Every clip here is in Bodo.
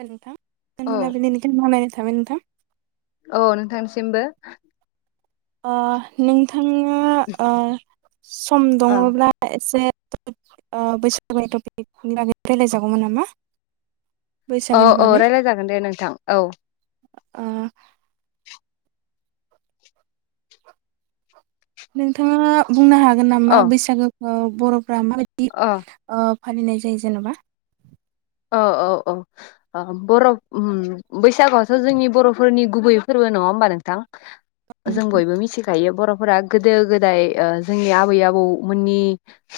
नोंथां औ गोजोन मोनाबिलिनि गोजोन हामलायनाय थाबाय नोंथां औ नोंथांसिमबो ओ नों थाङा ओ सम औ दङब्ला एसे [unintelligible] औ बैसागोनि औ बागै रायज्लाय जागोन दे नोंथां औ ओ नोंथाङा बुंनो हा गोन नामा औ बैसागो ओ बरफो रा माबिदि अ ओ फालिनाय जायो जेनबा औ औ औ ओ बर ओम बैसागुआथ जोंनि बरफोरनि गुबैयै फोरबो नङा होमबा नोंथां औ जों बयबो मिथिखायो बर फोरा गोदो गोदाय जोंनि आबै आबौ मोननि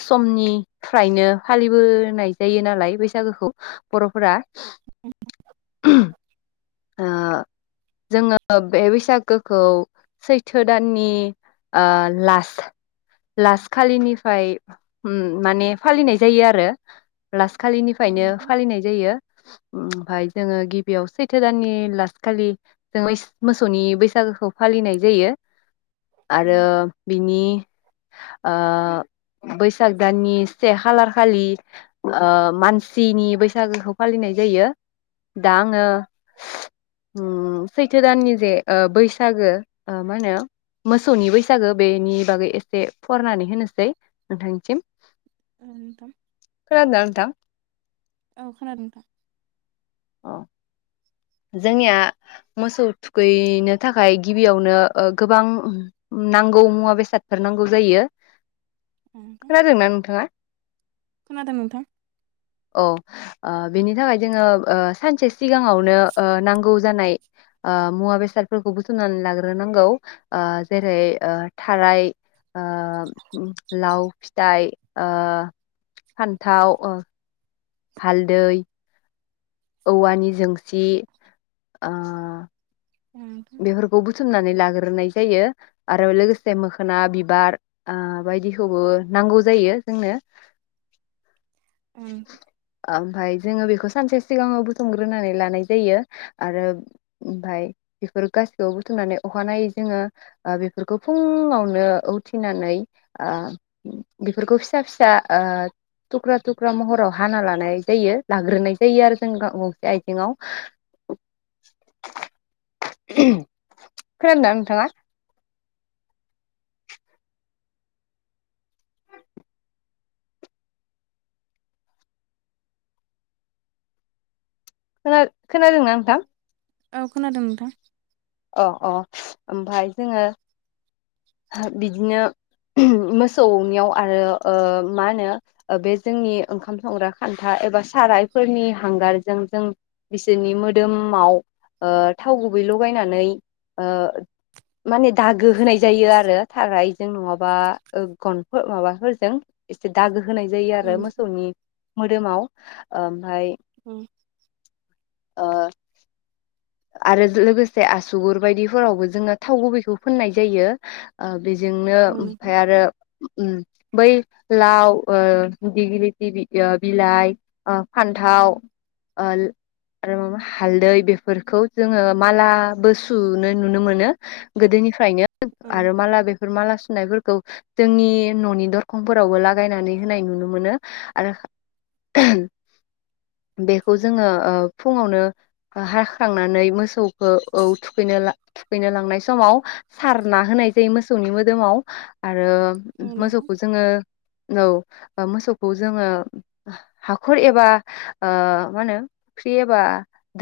समनिफ्रायनो फालिबोनाय जायो नालाय बैसागोखौ बरफोरा जोङो [inaudible] ओ बे बैसागोखौ सैथो दाननि ओ लास लास खालिनिफ्राय ओम माने फालिनाय जायो आरो लासखालिनिफ्रायनो नोंथां जायो ओमफ्राय जोङो गिबियाव सैथो दाननि लास खालि जों मोसौनि बैसागोखौ फालिनाय जायो औ आरो नोंथां बिनि ओ बैसाग दाननि से खालार खालि ओ मानसिनि बैसागोखौ फालिनाय जायो दा आङो ओम सैथो दाननि जे ओ बै बैसागो मा होनो मोसौनि बैसागो बेनि बागै एसे फरायनानै होनोसै नोंथांनिसिम औ नोंथां खोनादोना नोंथां। औ खोनादों नोंथां। औ। जोंनिया मोसौ थुखैनो थाखाय गिबियावनो ओ गोबां नांगौ मुवा बेसादफोर नांगौ जायो। औ नोंथां खोनोनादोंना नोंथाङा खोनादों नोंथां औ। ओ बेनि थाखाय जोङो ओ सानसे सिगाङावनो ओ नांगौ जानाय ओ मुवा बेसादफोरखौ बुथुमनानै लाग्रोनांगौ ओ जेरै ओ थाराइ ओ लाव फिथाइ ओ फान्थाव ओ हालदै औवानि जोंसि ओ औ नोंथां बेफोरखौ बुथुमनानै लागो ग्रोनाय जायो आरो लोगोसे मोखोना बिबार ओ बायदिखौबो नांगौ जायो जोंनो। औ नोंथां ओमफाय जोङो बेखौ सानसे सिगाङाव बुथुमग्रोनानै लानाय जायो आरो ओमफाय बेफोर गासिखौबो बुथुमनानै अखानायै जोङो बेफोरखौ फुङावनो उथिनानै बेफोरखौ ओ फिसा फिसा थुक्रा थुख्रा महराव हाना लानाय जायो लाग्रोनाय जायो आरो जों गंसे आइजेंआव खोनादोंदा नोंथाङा? खोना खोनादोंना नोंथां? औ खोनादों नोंथां। अ अ ओमफ्राय जोङो बिदिनो मोसौनियाव आरो ओ मा होनो बे जोंनि ओंखाम संग्रा खान्था एबा सारायफोरनि हांगारजों जों बिसोरनि मोदोमाव ओ थाव गुबै लगायनानै ओ माने दागो होनाय जायो आरो थारायजों नङाबा गन माबाफोरजों एसे दागो हो होनाय जायो औ आरो नोंथां मोसौनि मोदोमाव ओमफाय उम। ओ आरो लोगोसे आसुगुर बायदिफोरावबो जोङो थाव गुबैखौ फोननाय जायो ओ बेजोंनो औ नोंथां ओमफ्राय आरो उम। बै लाव ओ दिगलिथि ओ बिलाइ ओ फान्थाव ओ आरो माबा हालदै बेफोर फोरखौ जोङो मालाबो सु नो नुनो मोनो गोदोनिफ्रायनो औ आरो नोंथां माला बेफोर माला सुनायफोरखौ खौ जोंनि न'नि दरखंफोरावबो लागायनानै होनाय नुनो मोनो आरो बेखौ जोङो ओ फुङावनो हा खांनानै मोसौखौ औ थुखैनो ओ थुखैनो लांनाय समाव सारना होनाय जायो मोसौनि मोदोमाव आरो औ नोंथां आरो औ नोंथां मोसौखौ जोङो औ मोसौखौ जोङो हाखर एबा ओ मा होनो फुख्रि एबा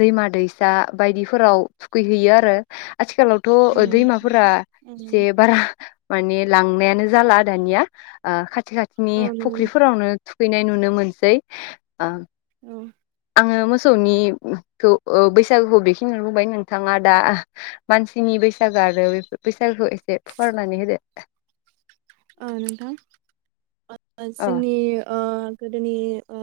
दैमा दैसा दैसा बायदिफोराव थुखैहैयो आरो आथिखालावथ' ओ दैमाफोरा एसे औ बारा माने लांनायानो जाला दानिया ओ खाथि खाथिनि नंगौ नोंथां फुख्रिफोरावनो थुखैनाय नुयो नुनो मोनसै ओ औ आङो मोसौनिखौ ओ बैसाग बैसागुखौ बेखिनि बुंबाय नोंथाङा दा मानसिनि बैसागो आरो बे बैसागोखौ एसे फोरमायनानै होदो। ओ नोंथां अ जोंनि ओ गोदोनि ओ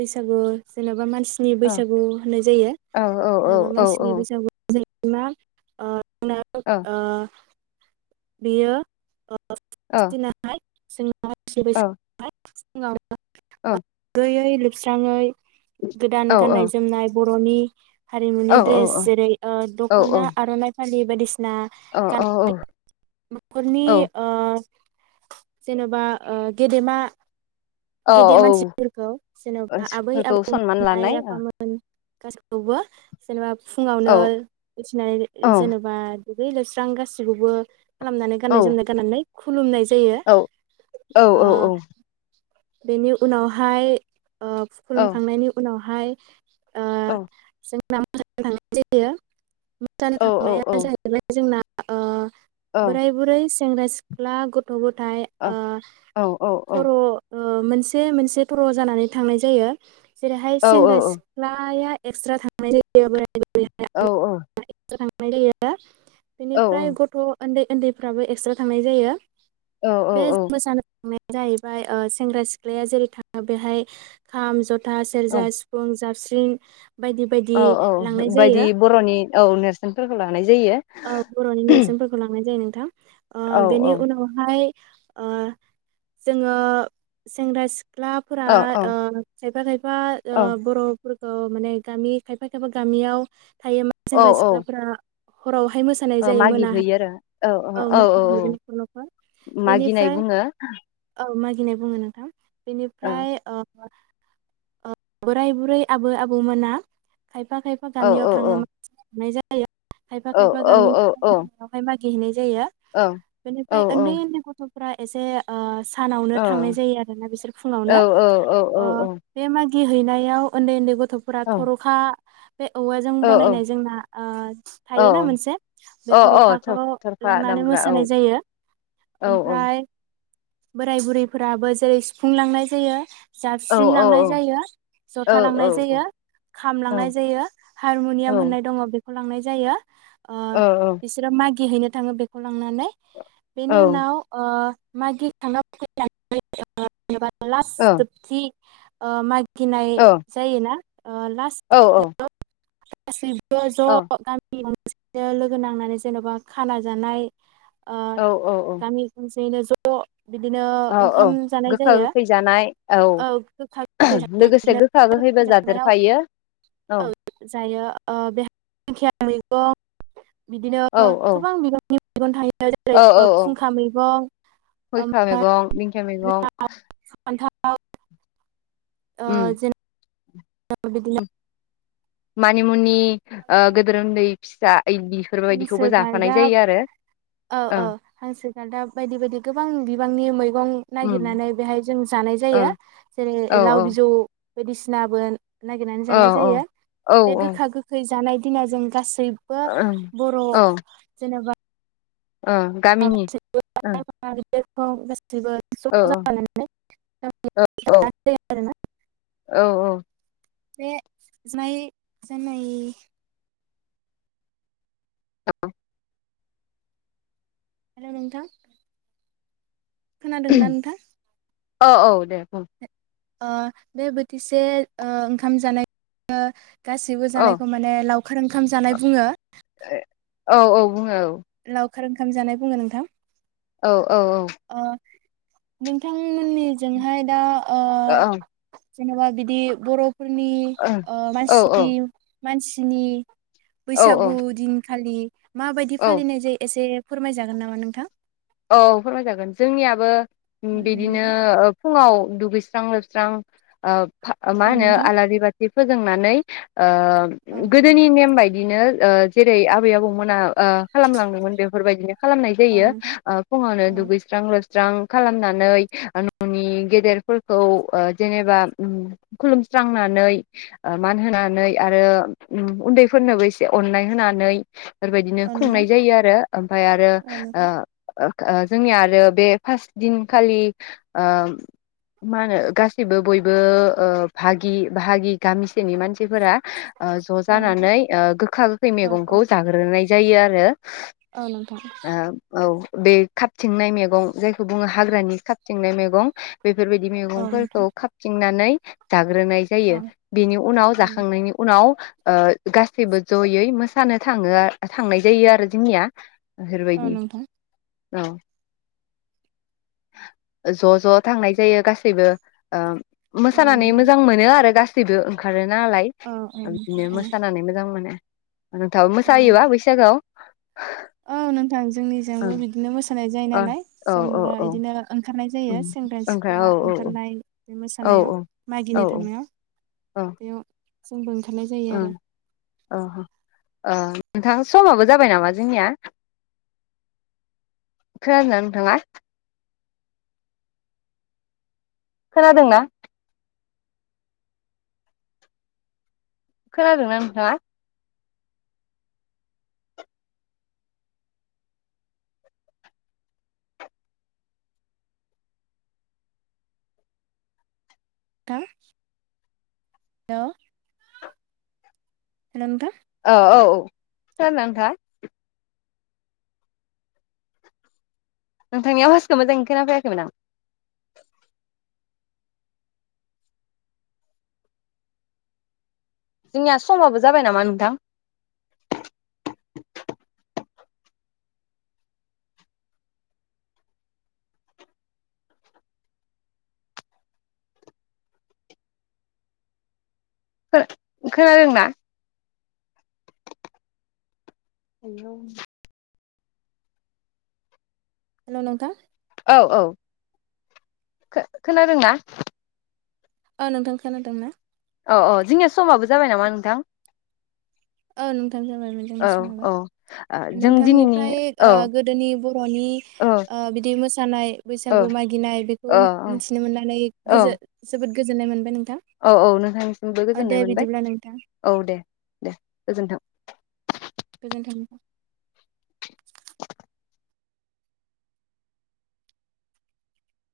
बैसागु जेनेबा मानसि मानसिनि अ बैसागु होननाय जायो औ औ जेनबा औ मानसिनि बैसागु जा इमान ओ [unintelligible] औ ओ बियो ओ औ फास दिनाहाय जोंना [unintelligible] फास फुंआवनो ओं दुगैयै लोबस्राङै गोदान औ गाननाय जोमनाय बर'नि हारिमुनि औ ड्रेस जेरै ओ दख'ना आर'नाइ फालि बायदिसिना ना औ गानना नख'रनि ओ जेनबा ओ गेदेमा औ औ गेदेर मानसिफोरखौ औ जेन'बा आबै फोरखौ सनमान आबौमोन आइ लानाय औ आफामोन गासैखौबो जेनेबा फुङावनो औ उथिनानै जेनेबा दुगै लोबस्रां गासिखौबो खालामनानै औ गोननाय जोमनाय गाननानै खुलुमनाय जायो औ औ ओ औ औ बेनि उनावहाय ओ खलुमखांनायनि उनाव हाय औ [unintelligible] जानो औ थांनाया जाहैबाय जोंना ओ बोराइ बुरै स सेंग्रा सिख्ला गथ गथ' गथाय ओ औ सर' ओ मोनसे मोनसे थर' जानानै थांनाय जायो। जेरैहाय सेंग्रा सिख्लाया एकस्रा थांनाय जायो बोराइ औ औ। नाय जायो। बेनिफ्राय गथ' ओन्दै ओन्दैफ्राबो एकस्रा थांनाय जायो। बे औ [unintelligible] [unintelligible] जाहैबाय ओ स सेंग्रा सिख्लाया जेरै थाङो बेहाय खाम जथा था औ सेरजा सिफुं जाबस्रिं [unintelligible] औ औ लांनाय बायदि जायो बर'नि औ नेरस फोरखौ ला औ बर'नि नेरसोनफोरखौ लांनाय जायो नो ओ औ औ बेनि उनावहाय ओ जोङो सेंग्रा सि ख्लाफोरा औ औ ओ खायफा खायफा ओ औ बर फोरखौ माने गामि खायफा खायफा गामियाव थायो मा औ सेंग्रा औ सिख्लाफोरा हराव औ मागिहैयो आरो औ औ औ औ औ मोसाहैयो न'खर न'खर मागिनाय बुङो। हैनाय बुङो नोंथां। औ बेनिफ्राय ओ ओ बोराइ बुरै आबै आबौ मोना खायफा खायफा औ गामियाव औ थाङो [unintelligible] [unintelligible] खायफा औ खायफा औ गामि औ औ [unintelligible] [unintelligible] जायो औ औ बेनिफ्राय औ ओन्दै ओन्दै गथ' फ्रा एसे ओ सानावनो औ थांनाय जायो आरो ना बिसोर औ फुङावनो ओ बे मान हैनायाव ओन्दै ओन्दै गथ' गथ'फ्रा थर'खा बे औवाजों बनायनाय जोंना ओ औ थायोना मोनसे बे अ थर'खाखौ थरखा लांनानै दामग्रा औ मोसानाय जायो। औ ओमफ्राय बोराय बुरैफोराबो जेरै सिफुं लांनाय जायो। औ जाबस्रिं लांनाय औ जायो औ जथा औ लांनाय औ जायो खाम लांनाय जायो हारमुनियाम होननाय दङ' बे खौ लांनाय जायो। [inaudible] ओ औ बिसोर मागि गिहैनो थाङो बेखौनो लांनानै बेनि उनाव ओ मागिखांना फैनानै ओ एबा लास जोबथि ओ मा गिनाय जायोना औ औ। गासै बो ज' गामि मि गंसेनो लोगो नांनानै जेनबा खाना जानाय औ औ औ। हैनो ज' बिदिनो औ औ ओंखाम जानाय गोखा जायो गोखै जानाय औ गोखा गोखै लोगोसे [unintelligible] गोखा गोखैबो गोखै जानायाव जादेरफायो औ जायो ओ बे दिंखिया मैगं बिदिनो औ औ गोबां बिबां नि मैगं थायो। औ जेरै औ औ फुंखा मैगं खयखा ओमफ्राय मैगं, दिंखिया मैगं लाव फान्थाव। ओ उम जे [unintelligible] बिदिनो। मानिमुनि। ओ गोदोर उन्दै फिसा बेफोरबायदिखौबो हांसो जाफानाय गाल्दाब जायो आरो औ ओ औ हांसो गाल्दाब बायदि बायदि गोबां बिबांनि मैगं उम नागिरनानै बेहाय जों जानाय ओ जायो जेरै औ लाव बिजौ बायदिसिनाबो नागिरनानै औ जानाय जायो औ बे औ गोखा गोख जानाय दिना जों गास बेबो ओं बर' औ जेनेबा [unintelligible] ओ गामिनि ओ औ औ [unintelligible] [unintelligible] बे औ औ बिमाय जानाय औ। हेल' नोंथां। खोनादोंना नोंथां? औ औ दे बुं ओ बे बोथिसे ओंखाम जानाय। गासिबो औ जानायखौ माने लाव खार ओंखाम जानाय बुङो। औ औ बुङो औ। लावखार ओंखाम जानाय बुङो नोंथां। औ औ औ। ओ नोंथांमोननिजोंहाय दा ओ अ ओं। जेनेबा बिदि बर' खुरमि औ मासि औ मानसिनि औ फैसागु औ दिन खालि मा बायदि औ फालिनाय जायो एसे फोरमायजागोन नामा नोंथां? औ फोरमायजागोन जोंनियाबो दे बिदिनो नोंथां फुङाव - दुगैस्रां लोबस्रां अ। मा औ होनो नोंथां आलारि बा फोजोंनानै ओ औ औ गोदोनि नेम बाय दिनो ओ जेरै आबै आबौमोना ओ खालामलांदोंमोन बेफोरबायदिनो खालामनाय औ जायो। नोंथां फुङावनो औ दुगैस्रां लोब सुस्रां खालामनानै ननि गेदेरफोरखौ अ जेनेबा खुलुमस्रांनानै मान होनानै आरो उन्दैफोरनोबो एसे अननाय होनानै बेबायदिनो औ नोंथां खुंनाय जायो आरो ओमफाय आरो औ नोंथां ओ जोंनिया आरो बे फार्स्ट दिनखालि ओ मा होनो गासैबो बयबो ओ बागि बाहागि गामि नि मानसिफोरा ओ ज औ नोंथां जानानै ओ गोखा गोखै औ औ मैगंखौ जाग्रोनाय जायो आरो औ नोंथां आ औ बे खाबथिंनाय मैगं जायखौ बुङो हाग्रानि खाबथिंनाय मैगं बेफोरबायदि औ मैगंफोरखौ नोंथां खाबथिंनानै जागो जाग्रोनाय जायो औ बेनि उनाव औ नोंथां जाखांनायनि उनाव ओ गासैबो जयै मोसानो थाङो आर थांनाय जायो आरो जोंनिया बेफोर औ बायदि नोंथां औ ज ज थांनाय जायो गासैबो उम औ मोसानानै नोंथां मोजां मोनो आरो गासिब गासैबो ओंखार नालाय औ बिदिनो मोसानानै मोजां मोनो। नोंथाबो औ मोसायोबा बैसागोआव [inaudible] औ नोंथां जोंनिजोंबो ओं बिदिनो मोसानाय जायो औ नालाय औ औ जोंबो औ बिदिनो ओं ओंखारनाय जायो सेंग्रा ओमफ्राय सिख्ला औ औ औ ओंखारनाय बे औ मोसानायाव औ औ औ मागिनो थांनायाव औ बेयाव जोंबो ओं ओंखारनाय जायो आरो ओं औ अ नोंथां समाबो जाबाय नामा जोंनिया खोनादोंना नोंथाङा? खोनादोंना? खोनादोंना नोंथाङा थां हेलौ। हेलौ नोंथां। औ औ औ सोर नोंथाङा नोंथांनि आवासखौ मोजाङै खोना फैयाखैमोन आं जोंनिया समाबो जाबाय नामा नोंथां? खो खोनादोंना [inaudible] हेलौ नोंथां औ औ खो खोनादोंना? ओ नोंथां खोनादों ना? औ औ जोंनिया समाबो जाबाय नामा नोंथां? ओ नोंथां औ औ जों दिनैनि नोंथांनिफ्राय ओ औ गोदोनि बरनि औ ओ बिदि मोसानाय औ बैसागु मागिनाय बेखौ औ मिथिनो मोननानै औ गोजो जोबोद गोजोननाय मोनबाय नों औ औ नोंथांनिसिमबो गोजोननाय मोनबाय नोंथां औ दे दे गोजोनथों। गोजोन्थों।